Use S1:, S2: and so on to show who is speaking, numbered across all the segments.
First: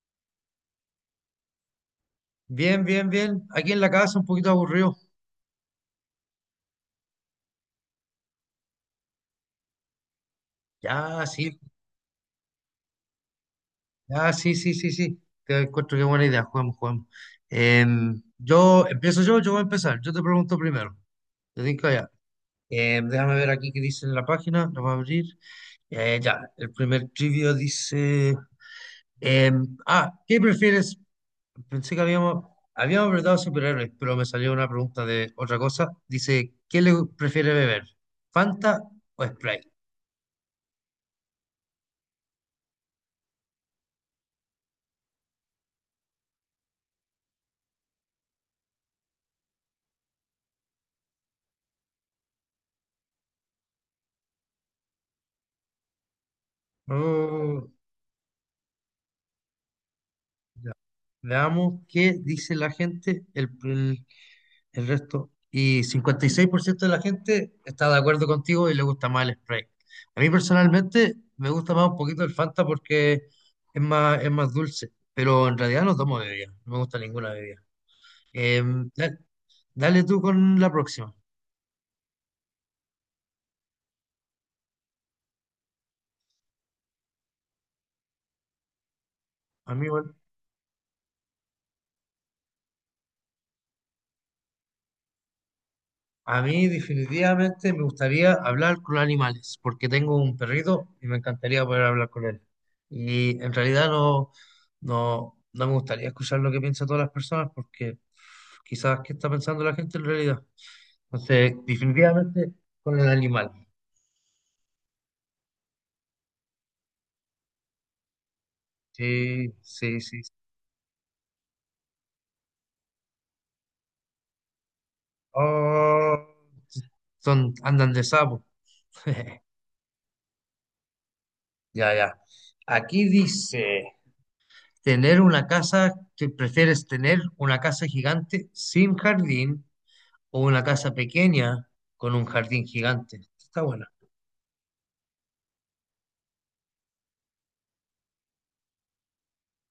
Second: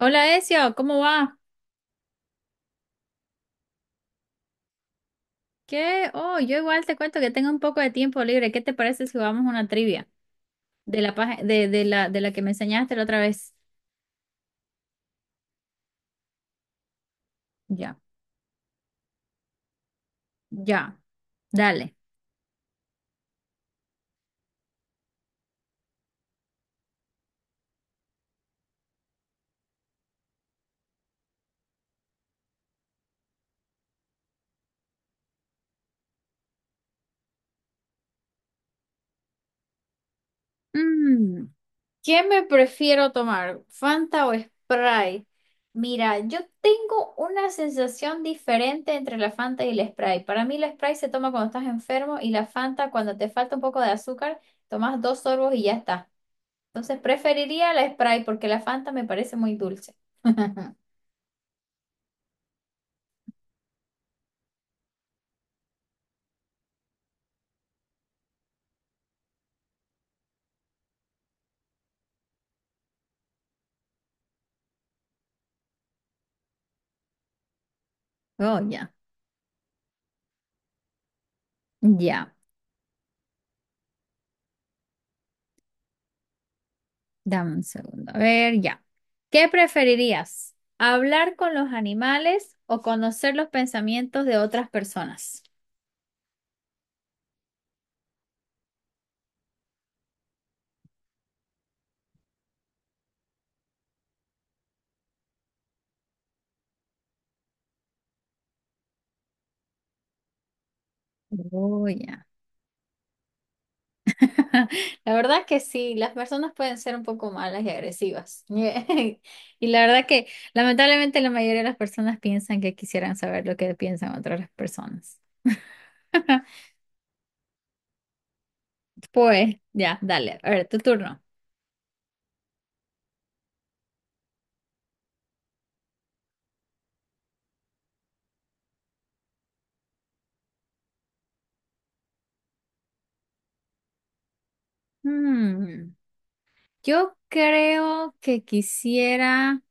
S1: Hola Ezio, ¿cómo va?
S2: Bien, bien, bien. Aquí en la casa un poquito aburrido.
S1: ¿Qué? Oh, yo igual te cuento que tengo un poco de tiempo libre. ¿Qué te parece si jugamos una trivia
S2: Ya, sí,
S1: de la que me enseñaste la otra vez?
S2: ya, sí, sí, sí, sí. Te encuentro qué buena idea. Juguemos, juguemos.
S1: Ya,
S2: Yo empiezo yo voy a empezar. Yo te pregunto primero.
S1: ya,
S2: Te digo
S1: dale.
S2: ya. Déjame ver aquí qué dice en la página. La voy a abrir. Ya, el primer trivio dice. ¿Qué prefieres? Pensé que habíamos preguntado superhéroes, pero me salió una pregunta de otra cosa. Dice, ¿qué le prefiere beber? ¿Fanta o Sprite?
S1: Mm, ¿qué me prefiero tomar? ¿Fanta o Sprite? Mira, yo tengo una sensación diferente entre la Fanta y el Sprite. Para mí la Sprite se toma cuando estás enfermo y la Fanta cuando te falta un poco de azúcar, tomas dos sorbos y ya está. Entonces preferiría
S2: Oh.
S1: la Sprite porque la Fanta me parece muy dulce.
S2: Ya. Veamos qué dice la gente, el resto. Y 56% de la gente está de acuerdo contigo y le gusta más el Sprite. A mí personalmente me gusta más un poquito el Fanta porque es es más dulce, pero en realidad no tomo bebida, no me gusta ninguna bebida.
S1: Oh,
S2: Em,
S1: ya,
S2: da- dale tú con la próxima.
S1: ya. Dame un segundo. A ver, ya. ¿Qué
S2: Amigo.
S1: preferirías? ¿Hablar con los animales o conocer los pensamientos de otras personas?
S2: A mí definitivamente me gustaría hablar con animales, porque tengo un perrito y me encantaría poder hablar con él. Y en realidad no me gustaría escuchar lo que piensan todas las personas, porque quizás qué está pensando la gente en realidad. Entonces,
S1: Oh, ya.
S2: definitivamente con el animal.
S1: La verdad que sí, las personas pueden ser un poco malas y agresivas.
S2: Sí,
S1: Y la
S2: sí,
S1: verdad
S2: sí.
S1: que lamentablemente la mayoría de las personas piensan que quisieran saber lo que piensan otras personas.
S2: Oh, son, andan de sapo.
S1: Pues, ya, dale. A ver, tu turno.
S2: Ya, ya. Aquí dice. Que prefieres tener una casa gigante sin jardín o una casa pequeña con un jardín gigante. Está buena,
S1: Hmm, yo creo que quisiera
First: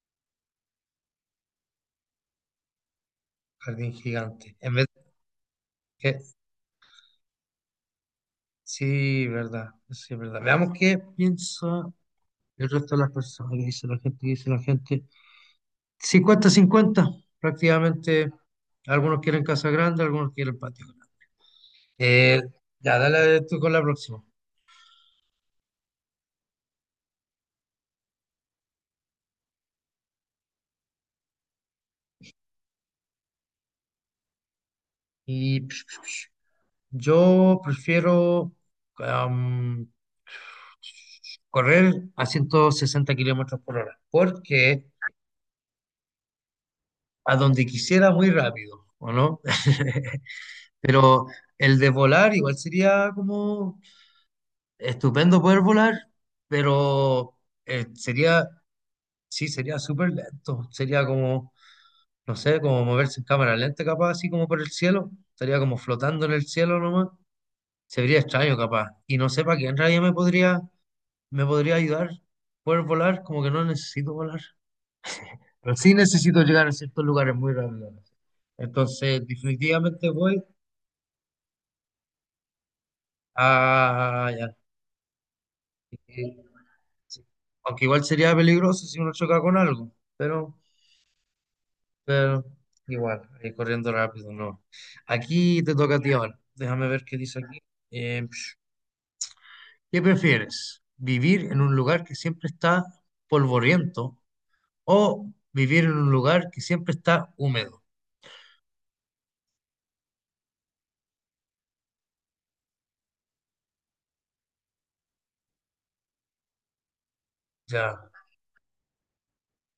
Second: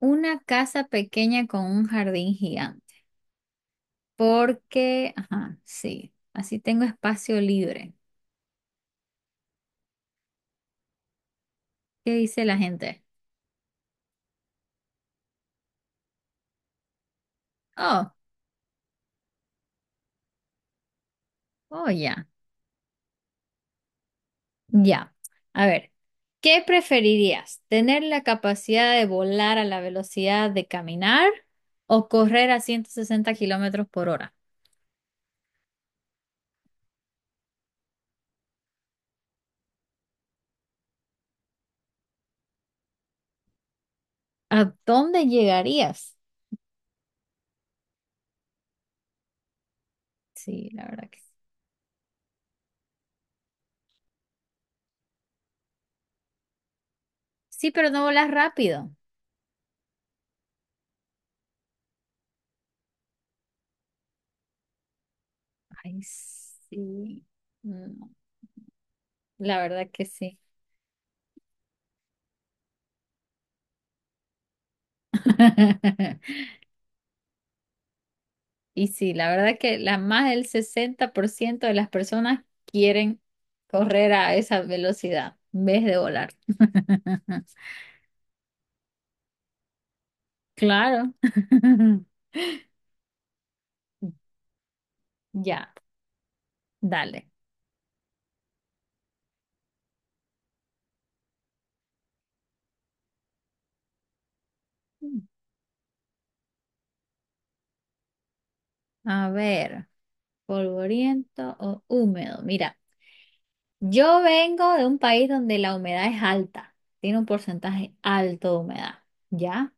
S1: una casa pequeña con un jardín gigante,
S2: jardín gigante. En vez
S1: porque,
S2: de
S1: ajá, sí,
S2: que,
S1: así tengo espacio libre.
S2: sí, verdad, sí, verdad. Veamos qué piensa
S1: ¿Qué dice la
S2: el resto de
S1: gente?
S2: las personas, qué dice la gente. Cincuenta cincuenta
S1: Oh,
S2: prácticamente. Algunos quieren casa grande, algunos quieren patio grande.
S1: oh, ya,
S2: Eh, ya, dale tú con la próxima.
S1: ya. A ver, ¿qué preferirías? ¿Tener la capacidad de volar a la velocidad de caminar o correr a 160 kilómetros por hora?
S2: Y yo prefiero am, correr a 160 kilómetros por hora,
S1: ¿A
S2: porque
S1: dónde llegarías?
S2: a donde quisiera muy rápido, ¿o no?
S1: Sí, la verdad que sí.
S2: Pero el de volar igual sería como estupendo poder volar, pero
S1: Sí,
S2: eh,
S1: pero no volas
S2: sería,
S1: rápido.
S2: sí, sería súper lento, sería como, no sé, como moverse en cámara lenta capaz, así como por el cielo, estaría como
S1: Ay,
S2: flotando en el cielo nomás,
S1: sí. Mm,
S2: se vería extraño capaz, y no sé para
S1: la
S2: qué en
S1: verdad
S2: realidad
S1: que sí.
S2: me podría ayudar poder volar, como que no necesito volar. Pero sí necesito llegar a ciertos lugares muy rápido, ¿no?
S1: Y sí,
S2: Entonces,
S1: la verdad que la,
S2: definitivamente
S1: más
S2: voy
S1: del 60% de las personas quieren correr a
S2: ya,
S1: esa velocidad en vez de volar.
S2: eh, sí. Aunque igual sería peligroso si uno choca con algo, pero,
S1: Claro.
S2: pero igual, corriendo rápido, no. Aquí
S1: Ya,
S2: te toca a ti ahora. Déjame ver qué
S1: dale.
S2: dice aquí. Eh, ¿Qué prefieres? ¿Vivir en un lugar que siempre está polvoriento o vivir en un lugar que siempre está húmedo?
S1: A ver, polvoriento o húmedo. Mira, yo vengo de un país donde la humedad es alta, tiene un porcentaje
S2: Ya.
S1: alto de humedad, ¿ya?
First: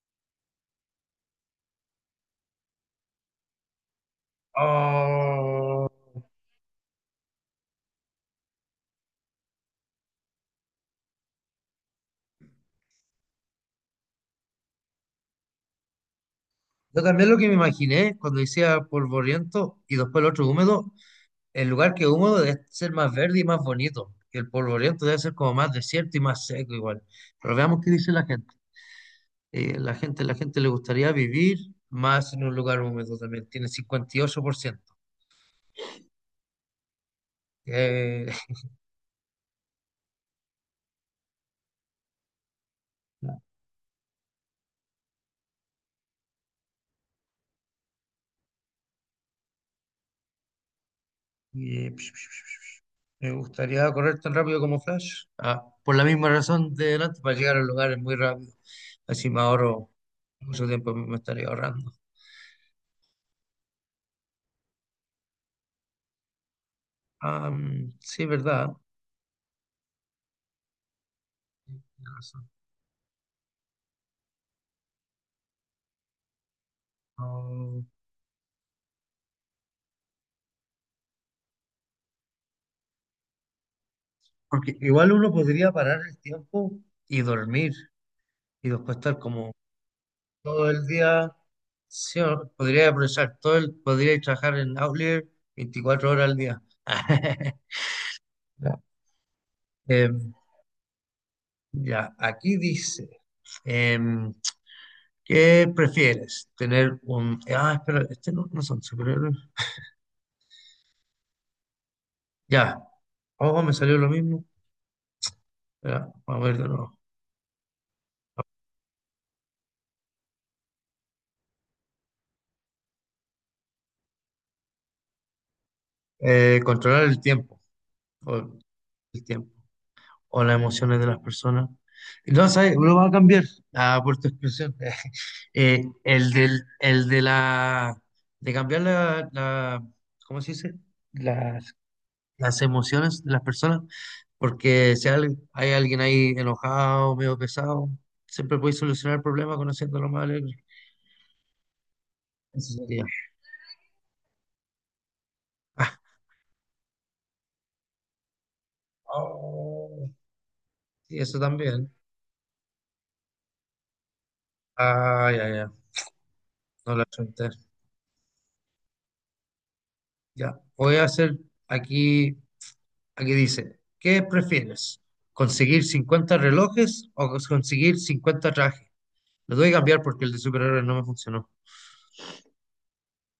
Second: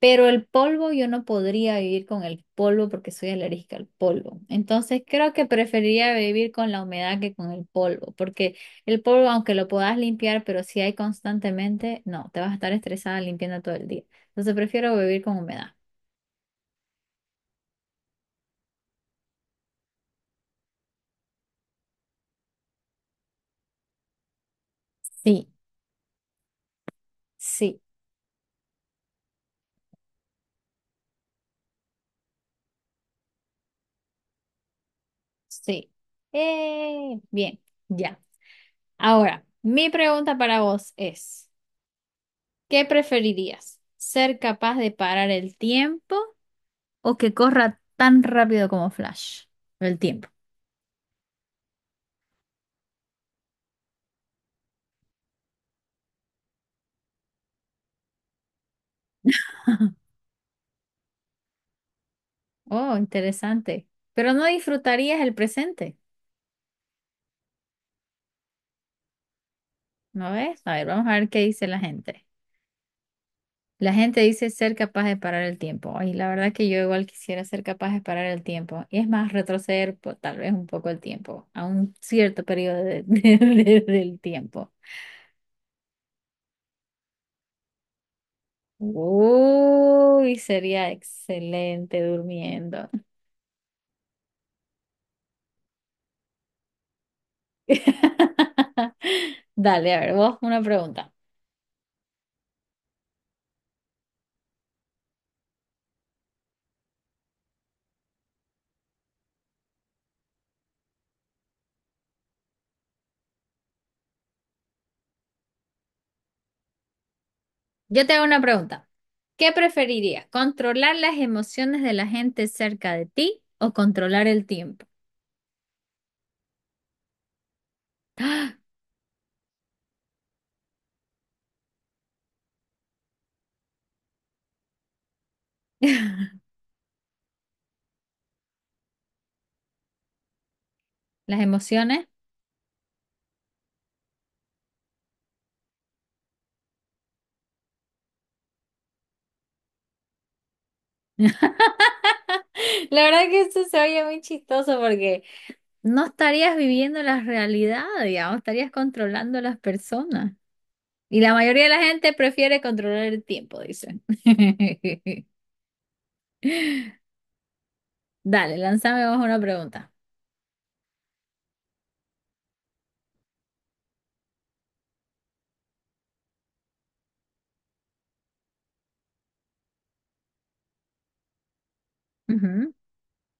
S1: Pero el polvo, yo no podría vivir con el polvo porque soy alérgica al polvo. Entonces creo que
S2: Oh.
S1: preferiría vivir con la humedad que con el polvo, porque el polvo, aunque lo puedas limpiar, pero si hay constantemente, no, te vas a estar estresada limpiando todo el día. Entonces prefiero vivir con humedad.
S2: Yo también lo que me imaginé cuando decía polvoriento y después el otro húmedo, el lugar que es húmedo debe ser más verde y más bonito. Y el polvoriento debe ser
S1: Sí,
S2: como más desierto y más seco igual. Pero veamos
S1: sí,
S2: qué dice la gente. La gente le gustaría vivir más en un lugar húmedo también. Tiene 58%.
S1: sí. Bien, ya.
S2: Eh,
S1: Ahora, mi pregunta para vos es, ¿qué preferirías? ¿Ser capaz de parar el tiempo o que corra tan rápido como Flash, el tiempo?
S2: y, me gustaría correr tan rápido como Flash. Ah, por la misma razón de delante, para llegar a lugares muy rápido. Así me ahorro mucho tiempo, me estaría ahorrando.
S1: Oh, interesante. Pero no disfrutarías el presente,
S2: Sí, verdad.
S1: ¿no ves? A ver, vamos a ver qué dice la
S2: Tienes
S1: gente.
S2: razón.
S1: La gente dice ser capaz de parar el tiempo. Ay, la verdad que yo igual quisiera ser
S2: No.
S1: capaz de parar el tiempo. Y es más, retroceder tal vez un poco el tiempo, a un cierto periodo del tiempo.
S2: Porque igual uno podría parar el tiempo y dormir y después estar como
S1: Uy,
S2: todo el
S1: sería
S2: día.
S1: excelente
S2: Sí, podría
S1: durmiendo.
S2: aprovechar todo podría trabajar en Outlier 24 horas al día. Ya.
S1: Dale, a ver,
S2: Em,
S1: vos una pregunta.
S2: ya, aquí dice, em, ¿qué prefieres? Ah, espera, este no son superhéroes. Ya, oh, me salió lo mismo. Espera, vamos a ver de nuevo.
S1: Yo te hago una pregunta. ¿Qué preferirías? ¿Controlar las emociones de la gente cerca de ti o controlar el tiempo?
S2: Controlar el tiempo. El tiempo o las emociones de las personas. No, ¿sabes? Lo va a cambiar por tu expresión. El del, el de la, de cambiar ¿cómo se dice?
S1: Las
S2: Las,
S1: emociones.
S2: las emociones de las personas, porque si hay alguien ahí enojado, medio pesado, siempre puedes solucionar el problema conociéndolo más alegre. Eso
S1: La
S2: sería.
S1: verdad que eso se oye muy chistoso porque
S2: Ah,
S1: no estarías viviendo la realidad, digamos, estarías controlando a las
S2: oh,
S1: personas.
S2: sí,
S1: Y la
S2: eso
S1: mayoría de la
S2: también.
S1: gente prefiere controlar el tiempo, dicen.
S2: Ah, ya, ya, no la apunté.
S1: Dale, lánzame vos una pregunta.
S2: Ya, voy a hacer aquí. Aquí dice, ¿qué prefieres? ¿Conseguir 50 relojes o conseguir 50 trajes? Lo voy a cambiar porque el de superhéroes no me funcionó.
S1: Ujú.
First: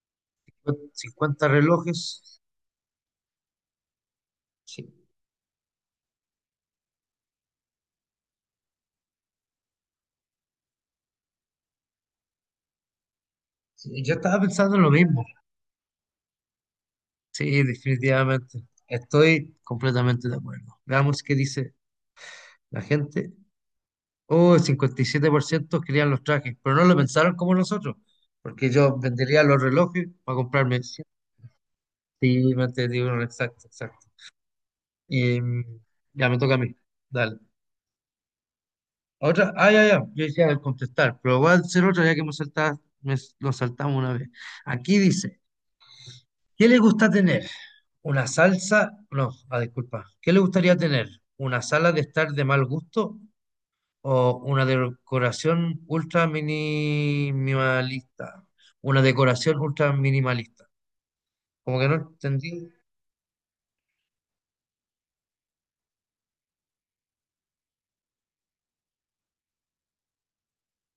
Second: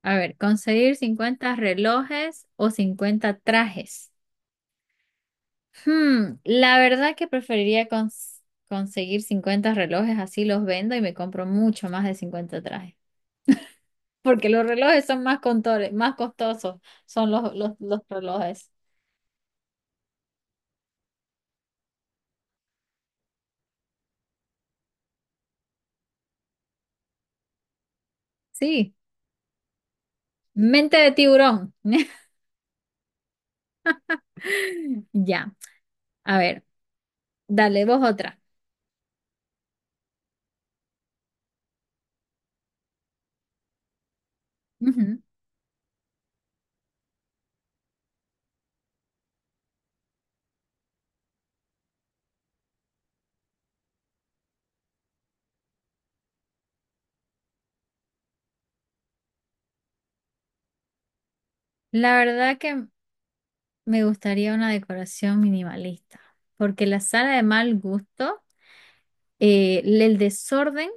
S1: A ver, ¿conseguir
S2: 50
S1: 50
S2: relojes.
S1: relojes o 50 trajes?
S2: Sí.
S1: Hmm, la verdad que preferiría conseguir 50 relojes, así los vendo y me compro mucho más de 50 trajes.
S2: Sí, yo estaba
S1: Porque los
S2: pensando en lo
S1: relojes son
S2: mismo.
S1: más contores, más costosos, son los,
S2: Sí,
S1: los, los
S2: definitivamente.
S1: relojes.
S2: Estoy completamente de acuerdo. Veamos qué dice la gente. Oh, el 57% querían los trajes, pero no lo pensaron como nosotros, porque
S1: Sí,
S2: yo vendería los relojes para comprarme.
S1: mente
S2: Sí,
S1: de tiburón.
S2: me entendí, bueno, exacto, exacto. Y
S1: Ya,
S2: mm, ya me
S1: a
S2: toca a
S1: ver,
S2: mí. Dale.
S1: dale vos otra.
S2: Otra, yo decía al contestar, pero voy a hacer otra ya que hemos saltado, lo saltamos una vez. Aquí
S1: Ujú.
S2: dice, ¿qué le gusta tener? ¿Una salsa? No, ah, disculpa. ¿Qué le gustaría tener? ¿Una sala de estar de mal gusto o una decoración ultra minimalista? Una decoración ultra minimalista. Como que no
S1: La verdad
S2: entendí.
S1: que me gustaría una decoración minimalista, porque la sala de mal gusto. El desorden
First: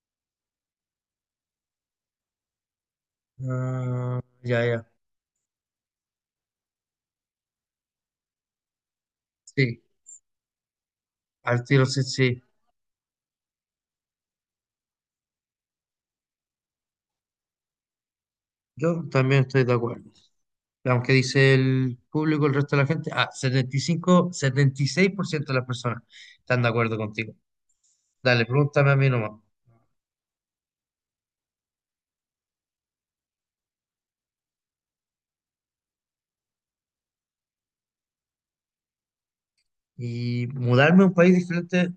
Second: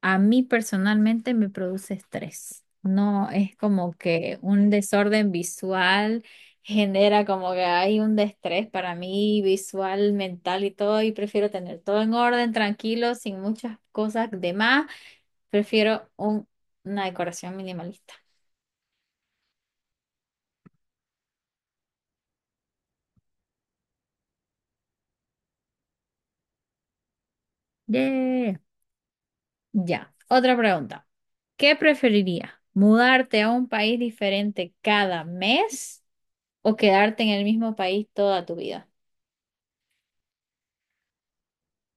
S1: a mí personalmente me produce estrés. No es como
S2: Ah,
S1: que
S2: ya,
S1: un
S2: ya.
S1: desorden visual genera como que hay un estrés para mí
S2: Sí,
S1: visual, mental y todo, y prefiero
S2: al
S1: tener
S2: tiro
S1: todo
S2: sí,
S1: en
S2: sí.
S1: orden, tranquilo, sin muchas cosas de más. Prefiero una decoración minimalista.
S2: Yo también estoy de acuerdo. Veamos qué dice el público, el resto de la gente. Ah, 76% de las personas están de acuerdo contigo. Dale,
S1: Yeah.
S2: pregúntame a mí nomás.
S1: Ya, otra pregunta. ¿Qué preferirías? ¿Mudarte a un país diferente cada mes o quedarte en el mismo país toda tu vida?
S2: Y mudarme a un país diferente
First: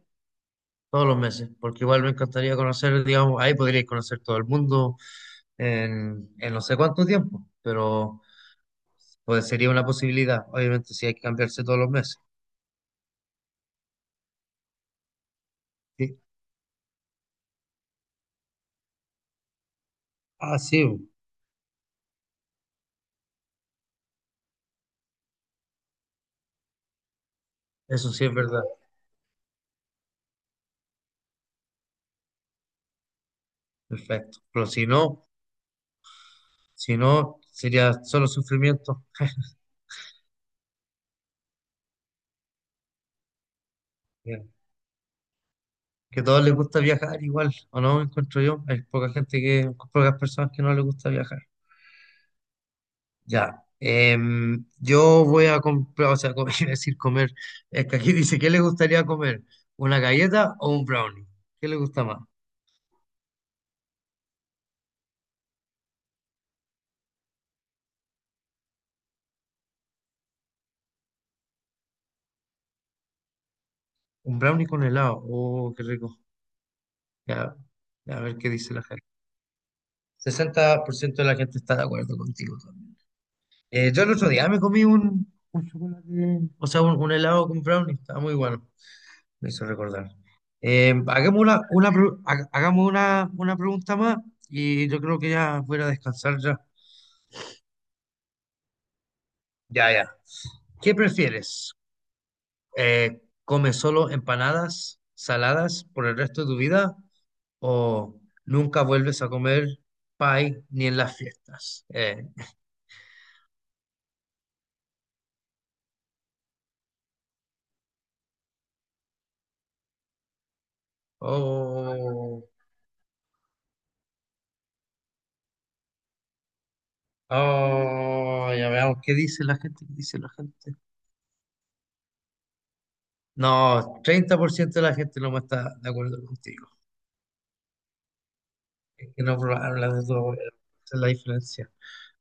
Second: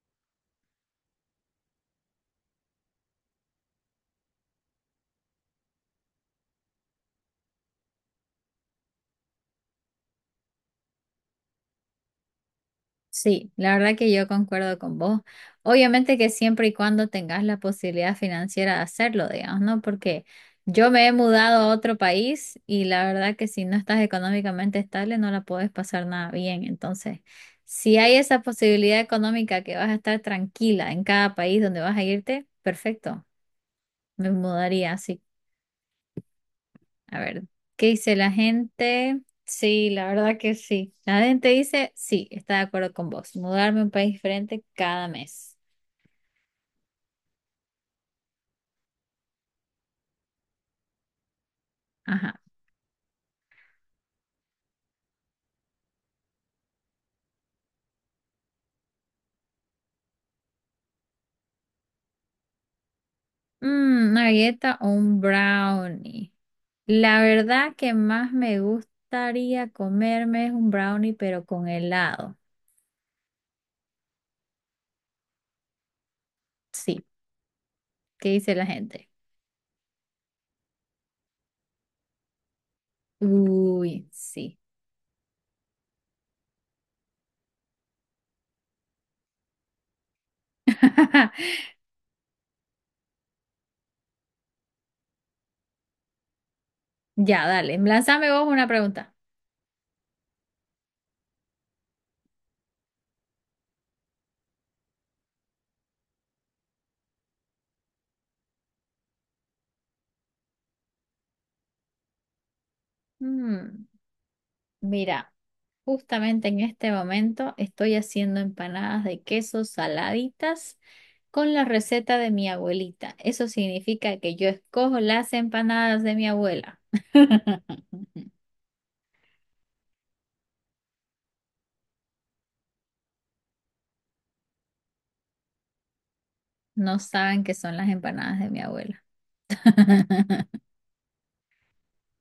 S2: todos los meses, porque igual me encantaría conocer, digamos, ahí podríais conocer todo el mundo en no sé cuánto tiempo, pero pues sería una posibilidad, obviamente, si hay que cambiarse todos los meses.
S1: Sí, la verdad que yo concuerdo con vos. Obviamente
S2: Sí.
S1: que siempre y cuando tengas la posibilidad financiera de hacerlo, digamos, ¿no? Porque
S2: Ah, sí,
S1: yo me he mudado a otro país y la verdad que si no estás económicamente estable no la puedes pasar nada bien. Entonces, si
S2: eso
S1: hay
S2: sí es
S1: esa
S2: verdad.
S1: posibilidad económica que vas a estar tranquila en cada país donde vas a irte, perfecto. Me
S2: Perfecto. Pero si
S1: mudaría así.
S2: no, si
S1: A
S2: no,
S1: ver, ¿qué
S2: sería
S1: dice
S2: solo
S1: la
S2: sufrimiento.
S1: gente? Sí, la verdad que sí. La gente dice, sí, está de acuerdo con vos. Mudarme a un país diferente cada mes.
S2: Que a todos les gusta viajar igual, ¿o no? Encuentro yo. Hay poca gente que, pocas personas que no les gusta viajar.
S1: Ajá.
S2: Ya. Yo voy a comprar, o sea, comer, iba a decir comer. Es que aquí dice, ¿qué le gustaría comer? ¿Una galleta o un brownie? ¿Qué le gusta más?
S1: Mm, una galleta o un brownie. La verdad que más me gustaría comerme es un brownie, pero con helado.
S2: Un brownie con helado. Oh, qué rico.
S1: Sí.
S2: Ya, ya, a
S1: ¿Qué
S2: ver qué
S1: dice la
S2: dice la gente.
S1: gente?
S2: 60% de la gente está de acuerdo contigo también. Yo
S1: Uy,
S2: el otro día
S1: sí.
S2: me comí un chocolate, o sea, un helado con brownie. Estaba muy bueno. Me hizo recordar. Hagamos una pregunta más y yo creo que ya voy a descansar ya.
S1: Ya, dale. Lánzame vos una pregunta.
S2: Ya, ya. ¿Qué prefieres? ¿Come solo empanadas saladas por el resto de tu vida o nunca vuelves a comer pie ni en las fiestas?
S1: Mm, mira. Justamente en este momento estoy haciendo empanadas de queso saladitas con la receta de
S2: Oh,
S1: mi abuelita. Eso significa que yo escojo las empanadas de mi abuela.
S2: oh, ya veamos qué dice la gente, qué dice la gente. No, 30% de la gente no está de acuerdo contigo.
S1: No saben qué son las empanadas de mi abuela.
S2: Es que no hablas de todo, esa es la diferencia.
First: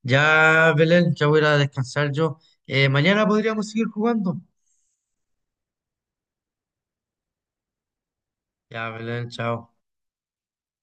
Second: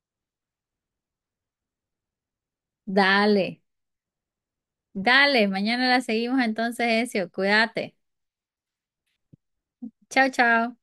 S2: Ya, Belén, ya voy a ir a descansar yo. Mañana
S1: Dale,
S2: podríamos seguir jugando.
S1: dale, mañana la seguimos entonces, Ezio. Cuídate.
S2: Ya, Belén, chao.
S1: Chao, chao.